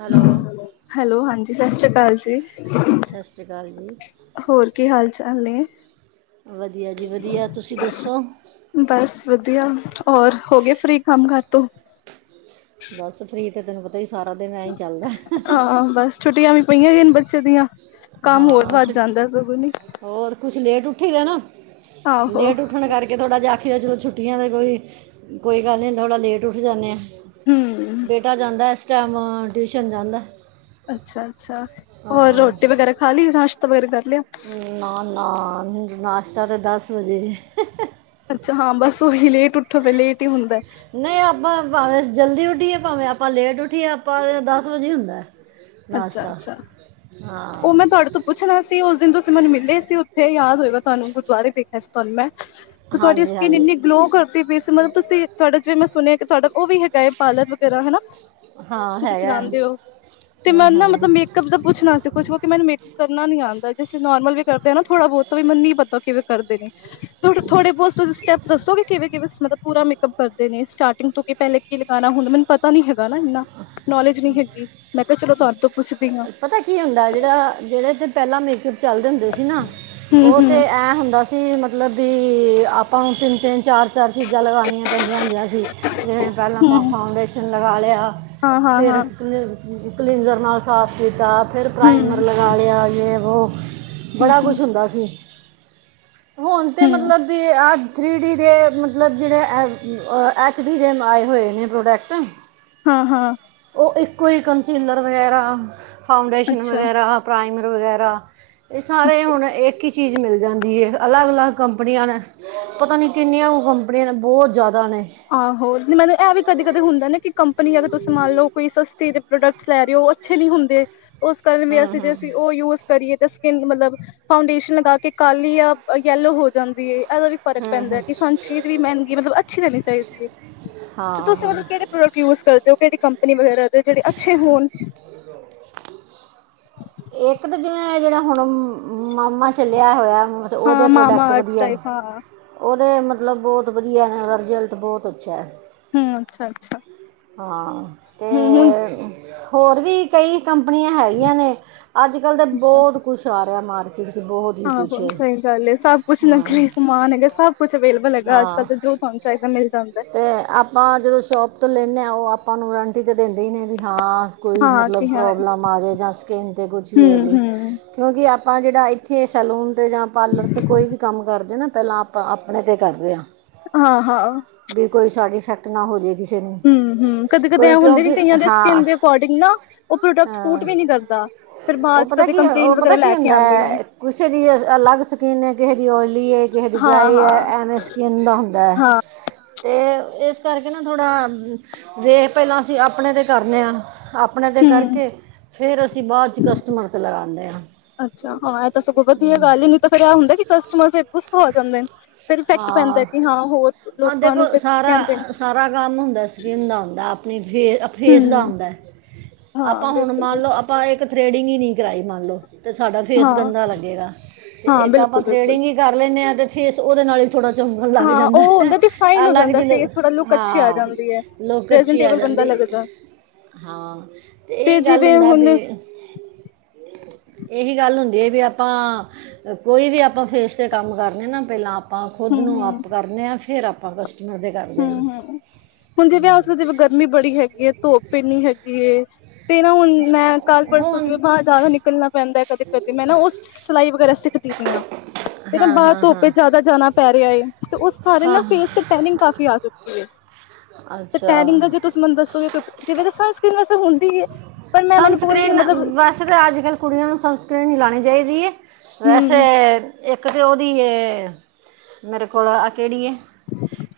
Hello hello ਹਾਂਜੀ। ਸਤਿ ਸ੍ਰੀ ਅਕਾਲ ਜੀ। ਸਤਿ ਸ਼੍ਰੀ ਅਕਾਲ ਜੀ ਹੋਰ ਕੀ ਹਾਲ ਚਾਲ ਨੇ। ਵਧੀਆ ਜੀ ਵਧੀਆ। ਤੁਸੀਂ ਦੱਸੋ? ਬਸ ਵਧੀਆ। ਹੋਰ ਹੋ ਗਏ ਫ੍ਰੀ, ਕੰਮ ਕਾਰ ਤੋਂ? ਬਸ ਫ੍ਰੀ ਤੇ ਤੈਨੂੰ ਪਤਾ ਹੀ ਸਾਰਾ ਦਿਨ ਐ ਚੱਲਦਾ। ਹਾਂ ਬਸ ਛੁੱਟੀਆਂ ਵੀ ਪਈਆਂ ਹੀ ਨੇ ਬੱਚੇ ਦੀਆਂ, ਕੰਮ ਹੋਰ ਹਾਂ ਵੱਧ ਛੁੱਟੀ ਜਾਂਦਾ ਸਗੋਂ ਨੀ। ਹੋਰ ਕੁਛ ਲੇਟ ਉੱਠੀ ਦਾ ਨਾ, ਆਹੋ ਲੇਟ ਉੱਠਣ ਕਰਕੇ ਥੋੜਾ ਜਹਾ ਆਖੀ ਲਓ ਚਲੋ ਛੁੱਟੀਆਂ ਚਲ, ਕੋਈ ਗੱਲ ਨਹੀਂ ਥੋੜਾ ਲੇਟ ਉੱਠ ਜਾਂਦੇ ਆ। ਹਮ ਬੇਟਾ ਜਾਂਦਾ ਇਸ ਟੈਮ ਟਿਊਸ਼ਨ ਜਾਂਦਾ। ਅੱਛਾ -ਅੱਛਾ ਹੋਰ ਹਾਂ ਰੋਟੀ ਵਗੈਰਾ ਖਾ ਲਈ ਨਾਸ਼ਤਾ ਵਗੈਰਾ ਕਰ ਲਿਆ। ਨਾ -ਨਾ ਨਾਸ਼ਤਾ ਤਾਂ ਦਸ ਵਜੇ [inaudible] ਅੱਛਾ ਹਾਂ ਬਸ ਉਹੀ ਲੇਟ ਉਠੋ ਤਾ ਲੇਟ ਹੀ ਹੁੰਦਾ। ਨਹੀਂ ਆਪਾਂ ਭਾਵੇਂ ਜਲਦੀ ਉਠੀਏ ਭਾਵੇਂ ਆਪਾਂ ਲੇਟ ਉੱਠੀਏ ਆਪਾਂ ਦਸ ਵਜੇ ਹੁੰਦਾ। ਅੱਛਾ ਨਾਸ਼ਤਾ -ਅੱਛਾ ਉਹ ਹਾਂ ਮੈਂ ਤੁਹਾਡੇ ਤੋਂ ਪੁੱਛਣਾ ਸੀ ਉਸ ਦਿਨ ਤੁਸੀਂ ਮੈਨੂੰ ਮਿਲੇ ਸੀ। ਉੱਥੇ ਯਾਦ ਹੋਏਗਾ ਤੁਹਾਨੂੰ ਗੁਰਦੁਆਰੇ ਦੇਖਿਆ ਸੀ ਤੁਹਾਨੂੰ ਮੈਂ ਤੇ ਤੁਹਾਡੀ ਹਾਂਜੀ ਸਕਿਨ ਇੰਨੀ ਹਾਂਜੀ ਗਲੋ ਕਰ ਤੁਸੀਂ ਫ਼ੀਸ ਮਤਲਬ ਤੁਸੀਂ ਤੁਹਾਡਾ ਜਿਵੇਂ ਮੈਂ ਸੁਣਿਆ ਕਿ ਤੁਹਾਡਾ ਉਹ ਵੀ ਹੈਗਾ ਹੈ ਪਾਰਲਰ ਵਗੈਰਾ ਹਨਾ। ਹਾਂ ਤੁਸੀਂ ਹੈਗਾ। ਚਲਾਉਂਦੇ ਹੋ ਤੇ ਹੂੰ ਮੈਂ ਨਾ ਹੂੰ ਮਤਲਬ ਮੇਕਅਪ ਦਾ ਪੁੱਛਣਾ ਸੀ ਕੁਛ ਕਿਉਂਕਿ ਮੈਂ ਮੇਕਅਪ ਕਰਨਾ ਨੀ ਆਉਂਦਾ ਜੇ ਅਸੀਂ ਨੋਰਮਲ ਵੀ ਕਰਦੇ ਹਾਂ ਨਾ ਥੋੜਾ ਬਹੁਤ ਉਹ ਮੈਨੂੰ ਵੀ ਨਹੀਂ ਪਤਾ ਕਿਵੇਂ ਕਰਦੇ ਨੇ। ਤੁਸੀਂ ਥੋੜੇ ਬਹੁਤ ਤੁਸੀਂ ਸਟੈਪਸ ਦੱਸੋਗੇ। ਕਿਵੇਂ- ਕਿਵੇਂ ਮਤਲਬ ਪੂਰਾ ਮੇਕਅਪ ਕਰਦੇ ਨੇ ਸਟਾਰਟਿੰਗ ਤੋਂ ਕਿ ਪਹਿਲੇ ਕੀ ਲਗਾਉਣਾ ਹੁੰਦਾ ਮੈਨੂੰ ਪਤਾ ਤਾਂ ਨਹੀਂ ਹੈਗਾ ਇੰਨਾ ਨੌਲੇਜ ਨਹੀਂ ਹੈਗੀ ਮੈਂ ਕਿਹਾ ਚਲੋ ਤੁਹਾਡੇ ਤੋਂ ਪੁੱਛਦੀ ਹਾਂ ਪਤਾ ਕੀ ਹੁੰਦਾ ਜਿਹੜਾ ਜਿਹੜੇ ਪਹਿਲਾਂ ਮੇਕਅਪ ਚੱਲਦੇ ਹੁੰਦੇ ਸੀ ਨਾ। ਹਮ ਉਹ ਤੇ ਐ ਹੁੰਦਾ ਸੀ ਮਤਲਬ ਵੀ ਆਪਾਂ ਤਿੰਨ- ਤਿੰਨ ਚਾਰ ਚਾਰ ਚੀਜ਼ਾਂ ਲਗਾਉਣੀਆਂ ਪੈਂਦੀਆਂ ਹੁੰਦੀਆਂ ਸੀ ਜਿਵੇਂ ਪਹਿਲਾਂ ਹਮ ਆਪਾਂ ਹਮ ਫਾਊਂਡੇਸ਼ਨ ਲਗਾ ਲਿਆ। ਹਾਂ ਹਾਂ ਫਿਰ ਹਾਂ ਕਲੀ ਕਲੀਨਜ਼ਰ ਨਾਲ ਸਾਫ ਕੀਤਾ। ਫਿਰ ਪ੍ਰਾਈਮਰ ਹਮ ਲਗਾ ਲਿਆ ਜੇ ਵੋ ਹਮ ਬੜਾ ਹਮ ਕੁਛ ਹੁੰਦਾ ਸੀ। ਹੁਣ ਤੇ ਹਮ ਮਤਲਬ ਵੀ ਅ ਥ੍ਰੀ ਡੀ ਦੇ ਮਤਲਬ ਜਿਹੜੇ ਐਚ ਡੀ ਦੇ ਆਏ ਹੋਏ ਨੇ ਪ੍ਰੋਡਕਟ ਹਾਂ -ਹਾਂ ਉਹ ਇੱਕੋ ਹੀ ਕੰਸੀਲਰ ਵਗੈਰਾ, ਫਾਂਡੇਸ਼ਨ ਅੱਛਾ ਵਗੈਰਾ, ਪ੍ਰਾਈਮਰ ਵਗੈਰਾ ਇਹ ਸਾਰੇ ਅੱਛਾ ਹੁਣ ਇੱਕ ਹੀ ਚੀਜ਼ ਮਿਲ ਜਾਂਦੀ ਹੈ। ਅਲੱਗ -ਅਲੱਗ ਕੰਪਨੀਆਂ ਨੇ। ਪਤਾ ਨੀ ਕਿੰਨੀਆਂ ਕੋ ਕੰਪਨੀਆਂ ਨੇ ਬਹੁਤ ਜ਼ਿਆਦਾ ਨੇ। ਆਹੋ ਮੈਨੂੰ ਇਹ ਵੀ ਕਦੇ- ਕਦੇ ਹੁੰਦਾ ਨਾ ਕਿ ਕੰਪਨੀ ਅਗਰ ਤੁਸੀਂ ਮੰਨ ਲਓ ਕੋਈ ਸਸਤੀ ਤੇ ਪ੍ਰੋਡਕਟਸ ਲੈ ਰਹੇ ਹੋ ਉਹ ਅੱਛੇ ਨਹੀਂ ਹੁੰਦੇ ਉਸ ਕਾਰਨ ਵੀ ਹੂੰ ਅਸੀਂ ਹੂੰ ਜੇਸੀਂ ਉਹ ਯੂ ਕਰੀਏ ਤਾਂ ਸਕਿੰਨ ਮਤਲਬ ਫਾਊਂਡੇਸ਼ਨ ਲਗਾ ਕੇ ਕਾਲੀ ਜਾ ਯੈਲੋ ਹੋ ਜਾਂਦੀ ਏ ਇਹਦਾ ਵੀ ਫ਼ਰਕ ਹੂੰ ਪੈਂਦਾ ਹੂੰ ਕਿ ਸਾਨੂੰ ਚੀਜ਼ ਵੀ ਮਹਿੰਗੀ ਮਤਲਬ ਅੱਛੀ ਲੈਣੀ ਚਾਹੀਦੀ ਹੈ ਤੇ ਤੁਸੀਂ ਹਾਂ ਮਤਲਬ ਕਿਹੜੇ ਪ੍ਰੋਡ ਯੂਸ ਕਰਦੇ ਹੋ ਕਿਹੜੀ ਕੰਪਨੀ ਵਗੈਰਾ ਦੇ ਜਿਹੜੇ ਅੱਛੇ ਹੋਣ। ਇੱਕ ਤਾਂ ਜਿਵੇਂ ਜਿਹੜਾ ਹੁਣ ਮਾਮਾ ਚੱਲਿਆ ਹੋਇਆ। ਤੇ ਹਾਂ ਉਹਦੇ ਮਾਮਾ ਪ੍ਰੋਡਕਟ ਅਰਥ ਵਧੀਆ ਨੇ ਟਾਈਪ ਹਾਂ ਉਹਦੇ ਮਤਲਬ ਬਹੁਤ ਵਧੀਆ ਨੇ ਉਹਦਾ ਰਿਜ਼ਲਟ ਬਹੁਤ ਅੱਛਾ ਹੈ। ਹੂੰ ਅੱਛਾ -ਅੱਛਾ ਹਾਂ ਤੇ ਹੂੰ ਹੁਣ ਹੋਰ ਵੀ ਕਈ ਕੰਪਨੀਆਂ ਹੈਗੀਆਂ ਨੇ ਅੱਜ ਕੱਲ ਤਾਂ ਅੱਛਾ ਬਹੁਤ ਕੁਛ ਆ ਰਿਹਾ ਮਾਰਕਿਟ ਆਹੋ ਸਹੀ ਗੱਲ ਹੈ, ਸਭ ਕੁਛ ਹਾਂ ਨਕਲੀ ਸਮਾਨ ਹੈਗਾ ਸਭ ਕੁਛ ਅਵੇਲੇਬਲ ਹੈਗਾ ਅੱਜ ਕੱਲ ਹਾਂ ਤਾਂ ਜੋ ਤੁਹਾਨੂੰ ਚਾਏ ਤਾ ਮਿਲ ਜਾਂਦਾ ਐ। ਅਤੇ ਆਪ ਆਪਾਂ ਜਦੋਂ ਸ਼ੋਪ ਤੋਂ ਲੈਂਦੇ ਹਾਂ ਉਹ ਆਪਾਂ ਨੂੰ ਵਰੰਟੀ ਤੇ ਦਿੰਦੇ ਹੀ ਨੇ ਵੀ ਹਾਂ। ਕੋਈ ਹਾਂ ਮਤਲ ਕਿਹਾ ਹੈ ਪ੍ਰੋਬਲਮ ਆਵੇ ਜਾਂ ਸਕਿੰਨ ਤੇ ਕੁਛ ਵੀ ਹੂੰ ਹੋ ਜੇ। ਹੂੰ ਕਿਉਂਕਿ ਆਪਾਂ ਜਿਹੜਾ ਇੱਥੇ ਸੈਲੂਨ ਤੇ ਜਾਂ ਪਾਰਲਰ ਤੇ ਕੋਈ ਵੀ ਕੰਮ ਕਰਦੇ ਨਾ ਪਹਿਲਾਂ ਆਪ ਆਪਣੇ ਤੇ ਕਰਦੇ ਆਂ। ਹਾਂ- ਹਾਂ। ਵੀ ਕੋਈ ਸਾਈਡ ਇਫੈਕਟ ਨਾ ਹੋ ਜਾਵੇ ਕਿਸੇ ਨੂੰ ਹੂੰ- ਹੂੰ ਕਦੇ- ਕਦੇ ਐ ਕੋਈ ਹੁੰਦੇ ਕਿਉਂਕਿ ਕਈਆਂ ਦੇ ਹਾਂ ਸਕਿੰਨ ਦੇ ਅਕੋਡਿੰਗ ਨਾ ਉਹ ਪ੍ਰੋਡਕਟ ਸੂਟ ਹਾਂ ਵੀ ਨਹੀਂ ਕਰਦਾ। ਫਿਰ ਉਹ ਬਾਅਦ ਚ ਪਤਾ ਕਦੇ ਕੀ ਕੰਪਲੇਂਟ ਉਹ ਵਗੈਰਾ ਪਤਾ ਕੀ ਲੈ ਕੇ ਹੁੰਦਾ ਆਂਦੇ ਨੇ ਕਿਸੇ ਦੀ ਅਲੱਗ ਸਕੀਨ ਹੈ ਕਿਸੇ ਦੀ ਆਇਲੀ ਏ। ਕਿਸ ਦੀ ਹਾਂ ਡਰਾਈ ਹਾਂ ਹੈ ਐਵੇਂ ਸਕਿੰਨ ਦਾ ਹੁੰਦਾ ਹੈ। ਹਾਂ ਤੇ ਇਸ ਕਰਕੇ ਨਾ ਥੋੜ੍ਹਾ ਵੇ ਪਹਿਲਾਂ ਅਸੀਂ ਆਪਣੇ ਤੇ ਕਰਨੇ ਹਾਂ। ਆਪਣੇ 'ਤੇ ਹੂੰ ਕਰਕੇ ਫਿਰ ਅਸੀਂ ਬਾਅਦ 'ਚ ਕਸਟਮਰ 'ਤੇ ਲਗਾਦੇ ਆ। ਅੱਛਾ ਹਾਂ ਇਹ ਤਾਂ ਸਗੋਂ ਵਧੀ ਇਹ ਗੱਲ ਹੀ ਨੀ ਤਾਂ ਫਿਰ ਆ ਹੁੰਦਾ ਕਿ ਕਸਟਮਰ ਫਿਰ ਗੁੱਸਾ ਹੋ ਆ ਜਾਂਦੇ ਨੇ। ਪਰ ਇਫੈਕਟ ਪੈਂਦਾ ਹਾਂ ਕਿ ਹਾਂ ਹੋਰ ਹਾਂ ਲੋਕਾਂ ਨੂੰ ਦੇਖੋ ਸਾਰਾ ਕਹਿੰਦੇ ਸਾਰਾ ਕੰਮ ਹੁੰਦਾ ਸਕਿੰਨ ਦਾ ਹੁੰਦਾ। ਆਪਣੀ ਫੇਸ ਆਪ ਫੇਸ ਦਾ ਹੂੰ ਆਦਾ ਹਾਂ ਆਪਾਂ ਹੁਣ ਬਿਲਕੁਲ ਮੰਨ ਬਿਲਕੁਲ ਲਓ ਆਪਾਂ ਇੱਕ ਥਰੈਡਿੰਗ ਈ ਨੀ ਕਰਵਾਾਈ ਮੰਨ ਲਓ। ਅਤੇ ਸਾਡਾ ਫੇਸ ਹਾਂ ਗੰਦਾ ਲੱਗੇਗਾ ਅਤੇ ਹਾਂ ਇੱਕ ਆਪਾਂ ਬਿਲਕੁਲ ਬਿਲਕੁਲ ਥਰੇਡਿੰਗ ਹੀ ਕਰ ਲੈਂਨੇ ਆ ਤੇ ਫੇਸ ਉਹਦੇ ਨਾਲ ਹੀ ਥੋੜ੍ਹਾ ਚੰਗਾ ਲੱਗ ਹਾਂ ਜਾਂਦਾ ਉਹ ਐ, ਹੁੰਦਾ ਡਿਫਾਈਨ ਹੋ ਅਲੱਗ ਜਾਂਦਾ ਜਿ ਫੇਸ ਥੋੜਾ ਲੁੱਕ ਅੱਛੀ ਆ ਹਾਂ ਜਾਂਦੀ ਐ ਲੁਕ ਅੱਛੀ ਆ ਪ੍ਰੈਜੈਂਟੇਬਲ ਬੰਦਾ ਜਾਂਦੀ। ਲੱਗਦਾ ਹਾਂ ਤੇ ਇਹ ਗੱਲ ਜਿਵੇਂ ਹੁੰਦਾ ਹੁਣ ਵੀ ਇਹੀ ਗੱਲ ਹੁੰਦੀ ਹੈ ਵੀ ਆਪਾਂ, ਕੋਈ ਵੀ ਆਪਾਂ ਫੇਸ 'ਤੇ ਕੰਮ ਕਰਨੇ ਨਾ ਪਹਿਲਾਂ ਆਪਾਂ ਖੁਦ ਨੂੰ ਹੂੰ-ਹੂੰ, ਅੱਪ ਕਰਨੇ ਹਾਂ, ਫੇਰ ਆਪਾਂ ਕਸਟਮਰ ਦੇ। ਕਰਦੇ ਆ। ਵੀ ਬੜੀ ਹੈਗੀ ਏ ਧੁੱਪ ਏਨੀ ਹੈਗੀ ਏ ਤੇ ਨਾ ਹੁਣ ਮੈਂ ਕੱਲ ਪਰਸੋਂ ਦੀ। ਹੁਣ ਜ਼ਿਆਦਾ ਨਿਕਲਣਾ ਪੈਂਦਾ ਕਦੇ, ਕਦੇ ਮੈਂ ਨਾ ਉਹ ਸਿਲਾਈ ਵਗੈਰਾ ਸਿੱਖਦੀ ਤੇ ਨਾ ਹਾਂ ਬਾਹਰ ਹਾਂ ਧੁੱਪ ਹਾਂ ਚ ਜ਼ਿਆਦਾ ਜਾਣਾ ਪੈ ਰਿਹਾ ਹੈ ਤੇ ਉਸ ਕਾਰਨ ਨਾ ਹਾਂ ਫੇਸ ਤੇ ਟਾਈਨਿੰਗ ਆ ਚੁੱਕੀ ਏ ਤੇ, ਅੱਛਾ ਟੈਰਿੰਗਲ ਜੇ ਤੁਸੀਂ ਮੈਨੂੰ ਦੱਸੋਗੇ ਜਿਵੇਂ ਤਾਂ ਸਨਸ੍ਰੀਨ ਵੈਸੇ ਹੁੰਦੀ ਏ। ਪਰ, ਮੈਂ ਮੈਨੂੰ ਕੋਈ ਮਤਲਬ ਇੱਥੇ ਤਾਂ ਅੱਜ ਕੱਲ ਕੁੜੀਆਂ ਨੂੰ ਸੰਨਸਕ੍ਰੀਨ ਨਈ ਲਉਣੀ ਚਾਹੀਦੀ ਏ। ਵੈਸੇ ਹੂੰ, ਇੱਕ ਤਾਂ ਉਹਦੀ ਹੈ ਮੇਰੇ ਕੋਲ ਕੇੜੀ ਐ?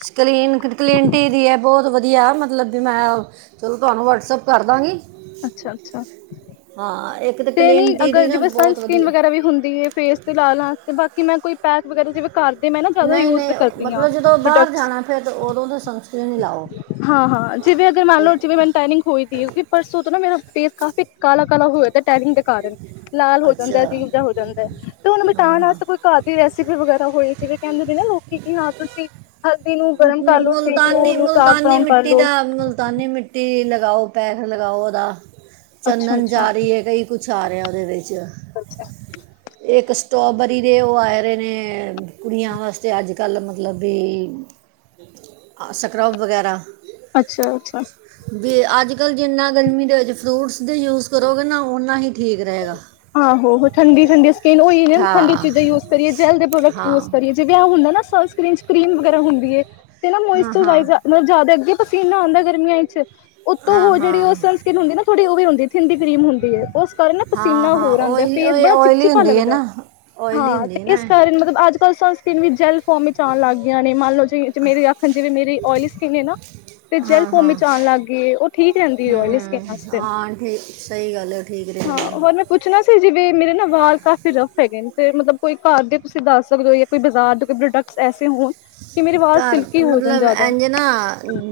ਸਕਲੀਨ ਕਲੀਨਟੀ ਦੀ ਏ ਬਹੁਤ ਵਧੀਆ ਮਤਲਬ ਵੀ ਮੈਂ ਚਲੋ ਤੁਹਾਨੂੰ ਵਟਸਐਪ ਕਰਦਾਂ ਗੀ। ਅੱਛਾ, ਅੱਛਾ। ਹਾਂ ਇੱਕ ਤੇ ਨਹੀਂ ਕਲੀਨਟੀ ਦੀ ਅਗਰ ਨਾ ਜਿਵੇਂ ਬਹੁਤ ਸਨਸਕੀਨ ਵਧੀਆ ਵਗੈਰਾ ਵੀ ਹੁੰਦੀ ਐ। ਫੇਸ ਤੇ ਲਾ ਲਾਸਤੇ ਬਾਕੀ ਮੈਂ ਕੋਈ ਪੈਕ ਵਗੈਰਾ ਜਿਵੇਂ ਘਰ ਦੇ ਮੈਂ ਨਾ ਜ਼ਿਆਦਾ ਨਹੀਂ ਯੂਜ ਨਹੀਂ ਕਰਦੀ ਆ ਮਤਲਬ ਜਦੋਂ ਬਾਹਰ ਪ੍ਰੋਡਕਟਸ। ਜਾਣਾ ਫਿਰ ਤਾਂ ਉਦੋਂ ਤਾਂ ਸਨਸਕ੍ਰੀਨ ਹੀ ਲਾਓ ਹਾਂ, ਹਾਂ ਜਿਵੇਂ ਅਗਰ ਮੰਨ ਤੇ- ਲੋਓ ਜਵੇਂ ਮੈਨ ਟੈਨਿੰਗ ਹੋਈ ਸੀ ਕਿ ਪਰਸੋ ਤੇ ਨਾ ਮੇਰਾ ਫੇਸ ਕਾਫੀ ਕਾਲਾ, ਕਾਲਾ ਹੋਇਆ ਟੈਨਿੰਗ ਕਾਰਨ ਲਾਲ ਹੋ ਜਾਂਦਾ ਅੱਛਾ ਐ। ਜੀਵ ਜਿਹਾ ਹੋ ਜਾਂਦਾ ਤੇ ਉਹਨੂੰ ਹਾਂ ਮਿਟਾਉਣ ਹਾਂ ਵਾਸਤੇ ਕੋਈ ਘਰ ਦੀ ਰੈਸਿਪੀ ਵਗੈਰਾ ਹੋਣੀ ਜਿਵੇਂ ਕਹਿੰਦੇ ਸੀ ਨਾ ਲੋਕੀ ਕਿ ਹਾਂ ਤੁਸੀਂ ਹਲਦੀ ਨੂੰ ਮ- ਗਰਮ ਕਰ ਲੋ ਸੇਖ ਮੁਲਤਾਨੀ ਲੋ ਚਾਕ ਮੁਲਤਾਨੀ ਡਨ ਕਰ ਮਿੱਟੀ ਲੋ। ਦਾ ਮੁਲਤਾਨੀ ਮਿੱਟੀ ਲਗਾਓ ਪੈਕ ਲਗਾਓ। ਉਹਦਾ ਅੱਛਾ ਚੰਦਨ ਅੱਛਾ ਚ ਰਹੀ ਹੈ। ਕਈ ਕੁਛ ਆ ਰਿਹਾ ਉਹਦੇ ਵਿੱਚ ਇਹ ਇੱਕ ਸਟੋਬਰੀ ਦੇ ਉਹ ਆਏ ਰਹੇ ਨੇ ਕੁੜੀਆਂ ਵਾਸਤੇ ਅੱਜ ਕੱਲ੍ਹ ਮਤਲਬ ਵੀ [unintelligible] ਸਕ੍ਰੱਬ ਵਗੈਰਾ। ਅੱਛਾ, ਅੱਛਾ। ਵੀ ਅੱਜ ਕੱਲ੍ਹ ਜਿੰਨਾ ਗਰਮੀ ਦੇ ਵਿੱਚ ਫਰੂਟਸ ਦੇ ਯੂਜ ਕਰੋਗੇ ਨਾ ਓਨਾ ਹੀ ਠੀਕ ਰਹੇਗਾ ਆਹੋ ਠੰਡੀ ਠੰਡੀ ਸਕਿਨ ਈ ਠੰਡੀ ਹਾਂ ਚੀਜ਼ਾਂ ਯੂਜ ਕਰੀਏ ਜੈਲ ਦੇ ਹਾਂ ਪ੍ਰੋਡਕਟ ਯੂਜ ਕਰੀਏ। ਜਿਵੇਂ ਆਹ ਹੁੰਦਾ ਨਾ ਸਨ ਸਕਰੀਨ ਚ ਕਰੀਮ ਵਗੈਰਾ ਹੁੰਦੀ ਹੈ ਤੇ ਨਾ ਹਾਂ ਮੋਸਚ ਹਾਂ ਮਤਲਬ ਜ਼ਿਆਦਾ ਅੱਗੇ ਪਸੀਨਾ ਆਉਂਦਾ ਗਰਮੀਆਂ ਚ ਉਤੋਂ ਹਾਂ ਉਹ ਜਿਹੜੀ ਉਹ ਹਾਂ ਸਨ ਸਕਿਨ ਹੁੰਦੀ ਨਾ ਥੋੜ੍ਹੀ ਉਹ ਵੀ ਹੁੰਦੀ ਥਿੰਦੀ ਕਰੀਮ ਹੁੰਦੀ ਉਸ ਕਾਰਨ ਨਾ। ਹਾਂ ਪਸੀਨਾ ਹਾਂ ਹੋਰ ਆਂਦਾ ਆਇਲੀ ਫੇਸ ਬੜਾ ਆਇਲੀ ਚਿਪਚਿਪਾ ਹੁੰਦੀ ਹੈ ਲੱਗਦਾ ਨਾ ਆਇਲੀ ਐ ਹੁੰਦੀ ਹੈ ਤੇ ਨਾ ਇਸ ਕਰ ਇਹ। ਮਤਲਬ ਅੱਜ-ਕੱਲ੍ਹ ਸਾਨੂੰ ਸਕਿੰਨ ਵੀ ਜੈਲ ਫੋਰਮ ਵਿੱਚ ਆਉਣ ਲੱਗ ਗਈਆਂ ਨੇ। ਮੰਨ ਲਓ ਵੇੇ ਆਖਣ ਜਿਵੇਂ ਮੇਰੀ ਓਇਲੀ ਸਕਿਨ ਐ। ਨਾ ਤੇ ਜੈਲ ਹਾਂ ਫੋਮ ਵਿੱਚ ਹਾਂ ਚ ਆਉਣ ਲੱਗ ਗਈ ਏ। ਉਹ ਠੀਕ ਰਹਿੰਦੀ ਹੂੰ ਆਇਲੀ ਹੂੰ ਸਕਿੰਨ ਵਸਤੇ। ਹਾਂ, ਠੀਕ ਸਹੀ ਗੱਲ ਹੈ ਠੀਕ ਰਹੇਗੀ। ਹੋਰ ਮੈਂ ਪੁੱਛਣਾ ਸੀ ਜਿਵੇ ਮੇਰੇ ਨਾ ਵਾਲ ਕਾਫੀ ਰਫ ਹੈਗੇ ਨੇ ਤੇ। ਮਤਲਬ ਕੋਈ ਘਰ ਦੇ ਤੁਸੀਂ ਦੱਸ ਸਕਦੇ ਹੋ? ਜਾਂ ਕੋਈ ਬਾਜ਼ਾਰ ਦੇ ਕੋਈ ਪ੍ਰੋਡਕਟ ਐਸੇ ਹੋਨ, ਕਿ ਮੇਰੇ ਵਾਲ ਸਿਲਕੀ ਹੋ ਜਾਣ ਜਿਆਦਾ।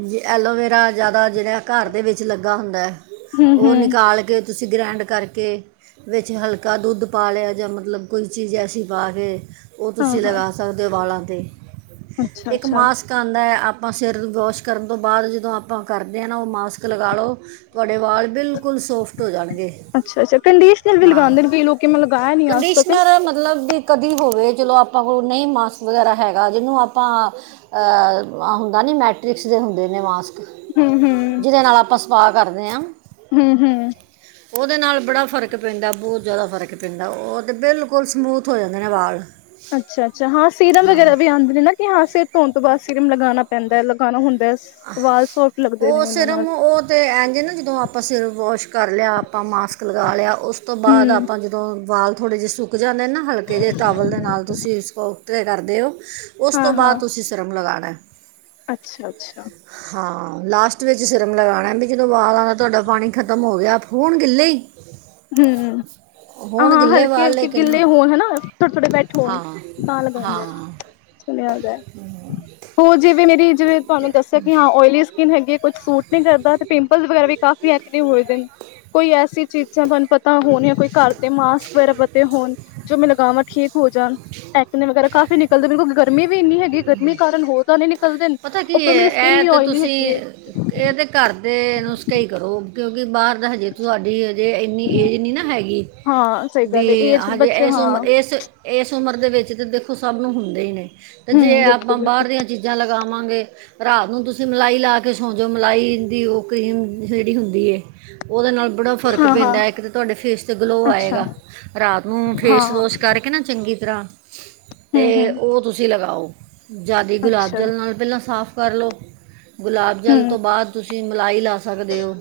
ਜੇ ਐਲੋਵੇਰਾ ਜ਼ਿਆਦਾ ਜੇੜਾ ਘਰ ਦੇ ਵਿੱਚ ਲੱਗਾ ਹੁੰਦਾ ਹੂੰ ਉਹ ਹੂੰ ਨਿਕਾਲ ਕੇ ਤੁਸੀਂ ਗ੍ਰਾਂਡ ਕਰਕੇ ਵਿੱਚ ਹਲਕਾ ਦੁੱਧ ਪਾ ਲਿਆ ਜਾਂ ਮਤਲਬ ਕੋਈ ਚੀਜ਼ ਐਸੀ ਪਾ ਕੇ ਉਹ ਹਾਂ ਤੁਸੀਂ ਹਾਂ ਲਗਾ ਸਕਦੇ ਵਾਲਾਂ 'ਤੇ ਅੱਛਾ ਇੱਕ ਅੱਛਾ ਮਾਸ ਕਾ ਆਉਂਦਾ ਹੈ ਆਪਾਂ ਸਿਰ ਵੋਸ਼ ਕਰਨ ਤੋਂ ਬਾਅਦ ਜਦੋਂ ਆਪਾਂ ਕਰਦੇ ਆ ਨਾ ਉਹ ਮਾਸਕ ਲਗਾ ਲਉ ਤੁਆਡੇ ਵਾਲ ਬਿਲਕੁਲ ਸੋਫਟ ਹੋ ਜਾਣਗੇ ਅੱਛਾ ਅੱਛਾ ਕੰਡੀਸ਼ਨਰ ਵੀ ਹਾਂ ਲਗਾਉਂਦੇ ਨੇ ਕਈ ਲੋਕੀ ਮੈਂ ਲਗਾਇਆ ਨੀ ਅੱਜ ਕੰਡੀਸ਼ ਤੱਕ ਮੇਰਾ ਮਤਲਬ ਵੀ ਕਦੀ ਹੋਵੇ ਚਲੋ ਆਪਾਂ ਕੋਲ ਨਹੀਂ ਮਾਸਕ ਵਗੈਰਾ ਹੈਗਾ ਜਿਹਨੂੰ ਆਪਾਂ ਅ ਹੁੰਦਾ ਨੀ ਮੈਟ੍ਰਿਕਸ ਦੇ ਹੁੰਦੇ ਨੇ ਮਾਸ ਹੂੰ ਜਿਹਦੇ ਨਾਲ ਆਪਾਂ ਸਪਾਹ ਕਰਦੇ ਹਾਂ। ਹਮ ਹਮ ਉਹਦੇ ਨਾਲ ਬੜਾ ਫ਼ਰਕ ਪੈਂਦਾ ਬਹੁਤ ਜ਼ਿਆਦਾ ਫਰਕ ਪੈਂਦਾ ਉਹ ਤੇ ਬਿਲਕੁਲ ਸਮੂਥ ਹੋ ਜਾਂਦੇ ਨੇ ਵਾਲ। ਅੱਛਾ ਅੱਛਾ ਹਾਂ ਸੀਰਮ ਹਾਂ ਵਗੈਰਾ ਵੀ ਆਉਂਦੇ ਨੇ ਨਾ ਕਿ ਹਾਂ ਸਿਰ ਧੋਣ ਤੋਂ ਬਾਅਦ ਸੀਰਮ ਲਗਾਉਣਾ ਪੈਂਦਾ ਏ ਲਗਾਉਣਾ ਹੁੰ ਞਾਲ ਸ ਉਹ ਸਿਰਮ ਉਹ ਤੇ ਐਂਜ ਆ ਨਾ ਜਦੋਂ ਆਪਾਂ ਸਿਰ ਵਾਸ਼ ਕਰ ਲਿਆ ਆਪਾਂ ਮਾਸ ਲਗਾ ਲਿਆ ਉਸ ਤੋਂ ਬਾਅਦ ਹੂੰ ਆਪਾਂ ਜ ਉਦੋਂ ਬਾਲ ਥੋੜ੍ਹੇ ਜਿਹੇ ਸੁੱਕ ਜਾਂਦੇ ਨੇ ਨਾ ਹਲਕੇ ਜਿਹੇ ਟਾਵਲ ਦੇ ਨਾਲ ਤੁਸੀਂ ਸਕੋਤੇ ਕਰਦੇ ਔ ਉਸ ਹਾਂ ਤੋਂ ਹਾਂ ਬਾਅਦ ਤੁਸੀਂ ਸਿਰਮ ਲਗਾਉਣਾ। ਅੱਛਾ ਅੱਛਾ ਹਾਂ ਲਾਸਟ ਵਿੱਚ ਸਿਰਮ ਲਗਾਉਣਾ ਵੀ ਜਦੋਂ ਵਾਲਾਂ ਦਾ ਤੁਹਾਡਾ ਪਾਣੀ ਖਤਮ ਹੋ ਗਿਆ ਹੋਣ ਗਿੱਲੇ ਈ ਹਮ ਹ ਹਾਂ ਗਿੱਲੇ ਹਲਕੇ ਵਾਲ ਹਲਕੇ ਲੇਕਿਨ ਗਿੱਲੇ ਹੋਣ ਹਨਾ ਥੋੜੇ ਥੋੜੇ ਬੈਠੇ ਹੋਣ ਹਾਂ ਤਾਂ ਲਗਾਦੇ। ਹਾਂ ਸੁਣਿਆਦਾ ਹੋ ਜਿਵੇਂ ਮੇਰੀ ਜਿਵੇਂ ਤੁਹਾਨੂੰ ਦੱਸਿਆ ਹਾਂ ਓਇਲੀ ਸਕਿਨ ਹੈਗੀ ਏ ਕੁਛ ਸੂਟ ਨੀ ਕਰਦਾ ਤੇ ਪਿਂਪਲ ਵਗੈਰਾ ਵੀ ਕਾਫੀ ਐਕਟਿਵ ਹੋਏ ਦੇ ਕੋਈ ਐਸੀ ਚੀਜ਼ਾਂ ਤੁਹਾਨੂੰ ਪਤਾ ਹੋਣੀ ਕੋਈ ਘਰ ਦੇ ਮਾਸਕ ਵਗੈਰਾ ਪਤੇ ਹੋਣ ਜੋ ਮੈਂ ਲਗਾਵਾਂ ਠੀਕ ਹੋ ਜਾਣ ਟੈਕਨੀ ਵਗੈਰਾ ਕਾਫੀ ਗਲ ਤੇ ਬਿਲਕੁਲ ਗਰਮੀ ਵੀ ਇੰਨੀ ਹੈਗੀ ਗਰਮੀ ਕਾਰਨ ਹੋਰ ਦਾਣੇਂ ਨਿਕਲਦੇ ਨ ਪਤਾ ਕੀ ਉੱਪਰੋਂ ਹੈ ਮੇਰੀ ਸਕਿੰਨ ਵੀ ਓਇਲੀ ਹੈਗੀ ਏ। ਇਹ ਤਾਂ ਘਰ ਦੇ ਨੂਸਖੇ ਈ ਕਰੋ ਕਿਉਂਕਿ ਬਾਹਰ ਦਾ ਹਜੇ ਤੁਹਾਡੀ ਹਜੇ ਇੰਨੀ ਏਜ ਨਹੀਂ ਨਾ ਹੈਗੀ ਹਾਂ ਸਹੀ ਵੀ ਗੱਲ ਏ ਏਜ ਹਜੇ ਬੱਚੇ ਇਸ ਹਾਂ ਉਮ ਇਸ ਇਸ ਉਮਰ ਦੇ ਵਿੱਚ ਤਾਂ ਦੇਖੋ ਸਭ ਨੂੰ ਹੁੰਦੇ ਈ ਨੇ ਤੇ ਜੇ ਹੂੰ ਆਪਾਂ ਬਿਲਕੁਲ-ਬਿਲਕੁਲ ਬਾਹਰ ਦੀਆਂ ਚੀਜ਼ਾਂ ਲਗਾਵਾਂਗੇ ਰਾਤ ਨੂੰ ਤੁਸੀਂ ਮਲਾਈ ਲਾ ਕੇ ਸੌ ਜੌੰ ਮਲਾਈ ਦੀ ਉਹ ਕਰੀਮ ਜਿਹੜੀ ਹੁੰਦੀ ਏ ਉਹਦੇ ਨਾਲ ਬੜਾ ਫ਼ਰਕ ਹਾਂ-ਹਾਂ ਪੈਂਦਾ ਐ ਇੱਕ ਤਾਂ ਤੁਹਾਡੇ ਫੇਸ ਤੇ ਗਲੋ ਅੱਛਾ ਆਏਗਾ ਰਾਤ ਨੂੰ ਹਾਂ ਫੇਸ ਵੋਸ਼ ਕਰਕੇ ਨਾ ਚੰਗੀ ਤਰ੍ਹਾਂ ਤੇ ਹੂੰ-ਹੂੰ ਉਹ ਤੁਸੀਂ ਲਗਾਓ ਜਾਦੀ ਗੁਲਾਬ ਅੱਛਾ ਜਲ ਨਾਲ ਪਹਿਲਾਂ ਸਾਫ਼ ਕਰ ਲਓ ਗੁਲਾਬ ਜਲ ਹੂੰ ਤੋਂ ਬਾਅਦ ਤੁਸੀਂ ਮਲਾਈ ਲਾ ਸਕਦੇ ਓ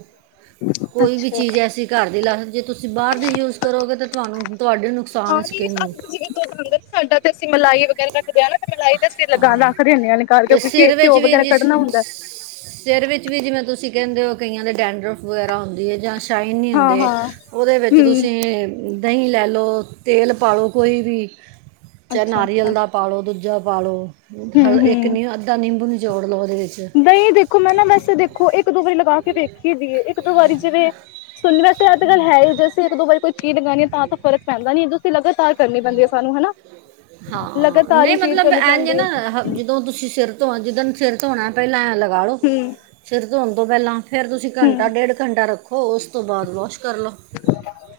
ਹਮ [inaudible] ਕੋਈ ਵੀ ਚੀਜ਼ ਐਸੀ ਘਰ ਦੀ ਲਾ ਸਕਦੇ ਜੇ ਤੁਸੀਂ ਬਾਹਰ ਦੇ ਯੂਜ ਕਰੋਗੇ ਤਾਂ ਤੁਹਾਨੂੰ ਤੁਹਾਡੇ ਹਾਂ ਨੁਕਸਾਨ ਨੀ ਸਕਿਨ [unintelligible] ਸਾਡਾ ਤੇ ਅਸੀਂ ਮਲਾਈ ਵਗੈਰਾ। ਫੇਰ ਏਨਾ ਤੇ, ਮਲਾਈ ਦਾ ਸਿਰ ਲਗਾ ਹਾਂ ਰੱਖ ਦਿੰਦੇਆ ਨਿਕਾਲ ਕੇ, ਤੇ ਕਿਉਂਕਿ ਸਿਰ ਵਿੱਚ ਘਿਓ ਵੀ ਵਗੈਰਾ ਜਿਸ ਕੱਢਣਾ ਹੁੰਦਾ। ਸਿਰ ਵਿੱਚ ਵੀ ਜਿਵੇਂ, ਤੁਸੀਂ ਕਹਿੰਦੇ ਹੋ ਕਈਆਂ ਦੇ ਡੈਂਡਰਫ ਵਗੈਰਾ ਹੁੰਦੀ ਹੈ ਜਾਂ ਸ਼ ਸ਼ਾਈਨ ਨੀ ਹਾਂ ਹੁੰਦੇ ਹਾਂ ਉਹਦੇ ਵਿੱਚ ਹੂੰ ਤੁਸੀਂ ਦਹੀਂ ਲੈ ਲਓ ਤੇਲ ਪਾ ਲਉ ਕੋਈ ਵੀ ਚਾਹੇ ਅੱਛਾ ਅੱਛਾ ਨਾਰੀਅਲ ਦਾ ਪਾ ਲਉ ਦੁੱਧ ਜਾ ਪਾ ਲਉ ਹੂੰ ਹਲ ਇੱਕ ਹੂੰ ਨੀ ਅੱਧਾ ਨਿੰਬੂ ਨਿਚੋੜ ਲਉ ਉਹਦੇ ਵਿੱਚ ਨਹੀਂ ਦੇਖੋ ਮੈਂ ਨਾ ਵੈਸੇ ਦੇਖੋ ਇੱਕ ਦੋ ਵਾਰੀ ਲਗਾ ਕੇ ਵੇਖੀ ਦੀ ਏ ਇੱਕ ਦੋ ਵਾਰੀ ਜਿਵੇਂ ਸੁਣੇ ਵੈਸੇ ਅੱਜ ਗੱਲ ਹੈ ਹੀ ਜੈਸੇ ਇੱਕ ਦੋ ਵਾਰੀ ਕੋਈ ਕੀ ਲਗਾਣੀ ਆ ਤਾਂ ਤੇ ਫਰਕ ਪੈਂਦਾ ਨੀ। ਤੁਸੀਂ ਲਗਾਤਾਰ ਕਰਨੀ ਪੈਂਦੀ ਹੈ ਸਾਨੂੰ ਹਨਾ। ਹਾਂ, ਲਗਾਤਾਰ ਨਹੀਂ ਹੀ ਫੀਡ ਮਤਲਬ ਕਰਨੀ ਇਝ ਏ ਪੈਂਦੀ ਹੈ ਨਾ ਜਦੋਂ ਤੁਸੀਂ ਸਿਰ ਧੋ ਜਿੱਦਨ ਸਿਰ ਧੋਣੈ ਪਹਿਲਾਂ ਐ ਲਗਾ ਲਓ ਹੂੰ ਸਿਰ ਧੋਣ ਤੋਂ ਪਹਿਲਾਂ। ਫਿਰ ਤੁਸੀਂ ਘੰਟਾ ਹੂੰ ਡੇਢ ਘੰਟਾ ਰੱਖੋ ਉਸ ਤੋਂ ਬਾਅਦ ਵਾਸ਼ ਕਰ ਲਓ।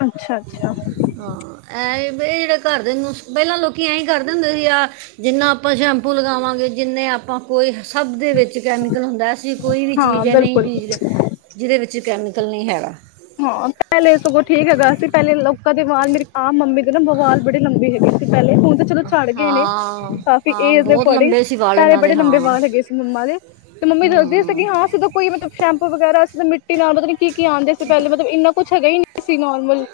ਅੱਛਾ ਅੱਛਾ ਹਾਂ ਐ ਬੇ ਜਿਹੜਾ ਘਰਦੇ ਨੂੰ, ਪਹਿਲਾਂ ਲੋਕੀ ਐਂ ਹੀ ਕਰਦੇ ਹੁੰਦੇ ਸੀ ਆ। ਜਿੰਨਾ ਆਪਾਂ ਸ਼ੈਂਪੂ ਲਗਾਵਾਂਗੇ ਜਿੰਨੇ ਆਪਾਂ ਕੋਈ ਸਭ ਦੇ ਵਿੱਚ ਕੈਮੀਕਲ ਹੁੰਦਾ। ਅਸੀਂ ਕੋਈ ਵੀ ਹਾਂ ਚੀਜ਼ ਹੈ ਨਹੀਂ ਬਿਲਕੁਲ ਬੀਜਦੇ। ਜਿਹਦੇ ਵਿੱਚ ਕੈਮੀਕਲ ਨਹੀਂ ਹੈਗਾ। ਹਾਂ, ਪਹਿਲੇ ਸਗੋਂ ਠੀਕ ਹੈਗਾ ਸੀ। ਪਹਿਲੇ ਲੋਕਾਂ ਦੇ ਵਾਲ, ਮੇਰੀ ਆਪ ਮੰਮੀ ਦੇ ਨਾ ਵਾਲ ਬੜੀ ਲੰਬੀ ਹੈਗੇ ਸੀ। ਪਹਿਲੇ ਤੇ ਹੁਣ ਚਲੋ ਛੱੜ ਗਏ ਨੇ ਹਾਂ ਕਾਫੀ, ਹਾਂ ਏਜ ਦੇ ਬਹੁਤ ਅਕੋਰਡਿੰਗ, ਲੰਬੇ ਸੀ ਵਾਲ ਪੈਲੇ ਇਹਨਾਂ ਦੇ ਬੜੇ ਲੰਬੇ ਹਾਂ ਵਾਲ ਹੈਗੇ ਸੀ ਮੰਮਾ ਦੇ ਤੇ ਮੰਮੀ ਦੱਸਦੀ ਸੀਗੀ। ਹੂੰ ਹਾਂ ਅਸੀਂ ਦੋ ਕੋਈ ਮਤਲਬ ਸ਼ੈਂਪੂ ਵਗੈਰਾ ਅਸੀ ਤਾਂ ਮਿੱਟੀ ਨਾਲ ਮਤਲਬ ਕੀ ਕੀ ਆਂਦੇ ਸੀ। ਪਹਿਲੇ ਮਤਲਬ ਇੰਨਾ ਕੁਛ ਹੈਗਾ ਈ ਨੀ ਸੀ ਨੋਰਮਲ,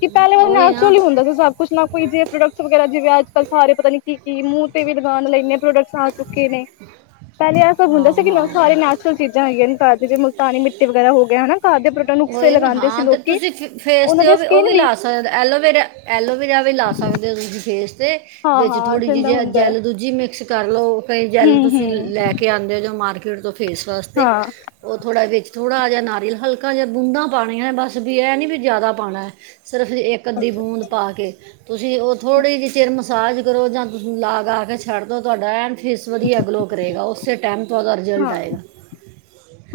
ਕਿ ਪਹਿਲੇ ਵਾਲ ਉਹੀ ਨਾ ਨੈਚਰਲ ਹੀ ਹੁੰਦੇ ਸੀ ਸਭ ਕੁਛ ਨਾ ਕੋਈ ਜਿਹੇ ਪ੍ਰੋਡਕਟਸ ਵਗੈਰਾ ਜਿਵੇਂ, ਅੱਜ ਕੱਲ ਸਾਰੇ ਪਤਾ ਨੀ ਕੀ -ਕੀ ਮੂੰਹ ਤੇ ਵੀ ਲਗਾਣ ਲਈ ਇੰਨੇ ਪ੍ਰੋਡਕਟਸ ਆ ਚੁੱਕੇ ਨੇ ਪਹਿਲੇ ਇਹ ਸਭ ਹਾਂ ਹੁੰਦਾ ਸੀ ਕਿ ਨਾ ਹਾਂ ਸਾਰੇ ਨੈਚੁਰਲ ਚੀਜ਼ਾਂ ਹੈਗੀਆਂ ਨੇ, ਜੇ ਮੁਲਤਾਨੀ ਮਿੱਟੀ ਵਗੈਰਾ ਹੋ ਗਿਆ ਹਨਾ। ਘਰ ਦੇ ਪ੍ਰ ਉਹ ਹੀ ਨਾ ਹਾਂ। ਤੇ ਤੁਸੀਂ ਫ ਫੇਸ ਉਹਨਾਂ 'ਤੇ ਦੀ ਉਹ ਵੀ ਉਹ ਸਕਿਨ ਵੀ ਲਾ ਸਕਦੇ ਐਲੋਵੇਰਾ-ਐਲੋਵੇਰਾ ਵੀ ਲਾ ਸਕਦੇ ਤੇ ਥੋੜੀ ਜੀ ਫੇਸ ਤੇ, ਹਾਂ ਵਿੱਚ ਹਾਂ ਥੋੜੀ ਜੀ ਠੰਡਾ ਜ ਹੁੰਦਾ ਹੈ ਜ਼ੈਲ ਦੂਜੀ ਮਿਕਸ ਕਰ ਲਓ। ਕਈ ਜੈਲ ਹੂੰ ਹੂੰ ਤੁਸੀਂ ਲੈ ਕੇ ਆਉਂਦੇ ਓ, ਜੋ ਮਾਰਕੀਟ ਤੋਂ ਫੇਸ ਵਾਸਤੇ ਹਾਂ ਉਹ ਥੋੜ੍ਹਾ ਵਿੱਚ ਥੋੜ੍ਹਾ ਜਿਹਾ ਨਾਰੀਅਲ, ਹਲਕਾ ਜਿਹਾ ਬੂੰਦਾਂ ਪਾਣੀਆਂ ਬਸ। ਵੀ ਇਹ ਨੀ ਵੀ ਜ਼ਿਆਦਾ ਪਾਣਾ ਐ। ਸਿਰਫ ਇੱਕ-ਅੱਧੀ ਅੱਛਾ ਬੂੰਦ ਪਾ ਕੇ, ਤੁਸੀਂ ਉਹ ਥੋੜ੍ਹੀ ਜਿਹੀ ਚਿਰ ਮਸਾਜ ਕਰੋ ਜਾਂ ਤੁਸੀਂ ਲਾ ਗਾ ਕੇ ਛੱਡ ਦੋ, ਤੁਹਾਡਾ ਐਨ ਫੇਸ ਵਧੀਆ ਗਲੋ ਕਰੇਗਾ। ਉਸੇ ਟਾਈਮ ਤੋਂ ਉਹਦਾ ਰਿਜ਼ਲਟ ਹਾਂ ਆਏਗਾ।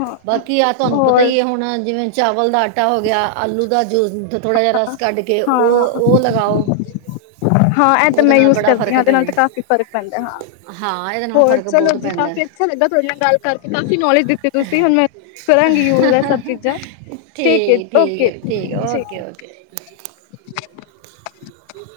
ਹਾਂ ਬਾਕੀ ਆਹ ਤੁਹਾਨੂੰ ਪਤਾ ਹੋਰ ਹੀ ਹੈ ਹੁਣ ਜਿਵੇਂ, ਚਾਵਲ ਦਾ ਆਟਾ ਹੋ ਗਿਆ ਆਲੂ ਦਾ ਜੂ ਥੋੜ੍ਹਾ ਜਿਹਾ ਰਸ ਕੱਢ ਕੇ ਹਾਂ ਉਹ, ਹਾਂ ਉਹ ਲਗਾਓ। ਹਾਂ ਇਹ ਤਾਂ ਉਹਦੇ ਮੈਂ ਨਾਲ ਯੂਜ ਬੜਾ ਕਰਦੀ ਫਰਕ ਹਾਂ। ਇਹਦੇ ਨਾਲ ਤੇ ਪੈਂਦਾ ਕਾਫ਼ੀ ਫ਼ਰਕ ਪੈਂਦਾ ਹਾ। ਹਾਂ ਇਹ ਹੋਰ ਚਲੋ ਜੀ, ਕਾਫ਼ੀ ਅੱਛਾ ਲੱਗਾ ਤੁਹਾਡੇ ਨਾਲ ਗੱਲ ਕਰਕੇ, ਕਾਫੀ ਨੌਲੇਜ ਦਿੱਤੀ ਤੁਸੀਂ ਹੁਣ ਮੈਂ ਕਰਾਂਗੀ ਯੂਜ ਹੈ ਸਭ ਚੀਜ਼ਾਂ। ਠੀਕ ਏ ਠੀਕ ਓਕੇ ਹੈ ਓਕੇ ਠੀਕ ਓਕੇ [inaudible]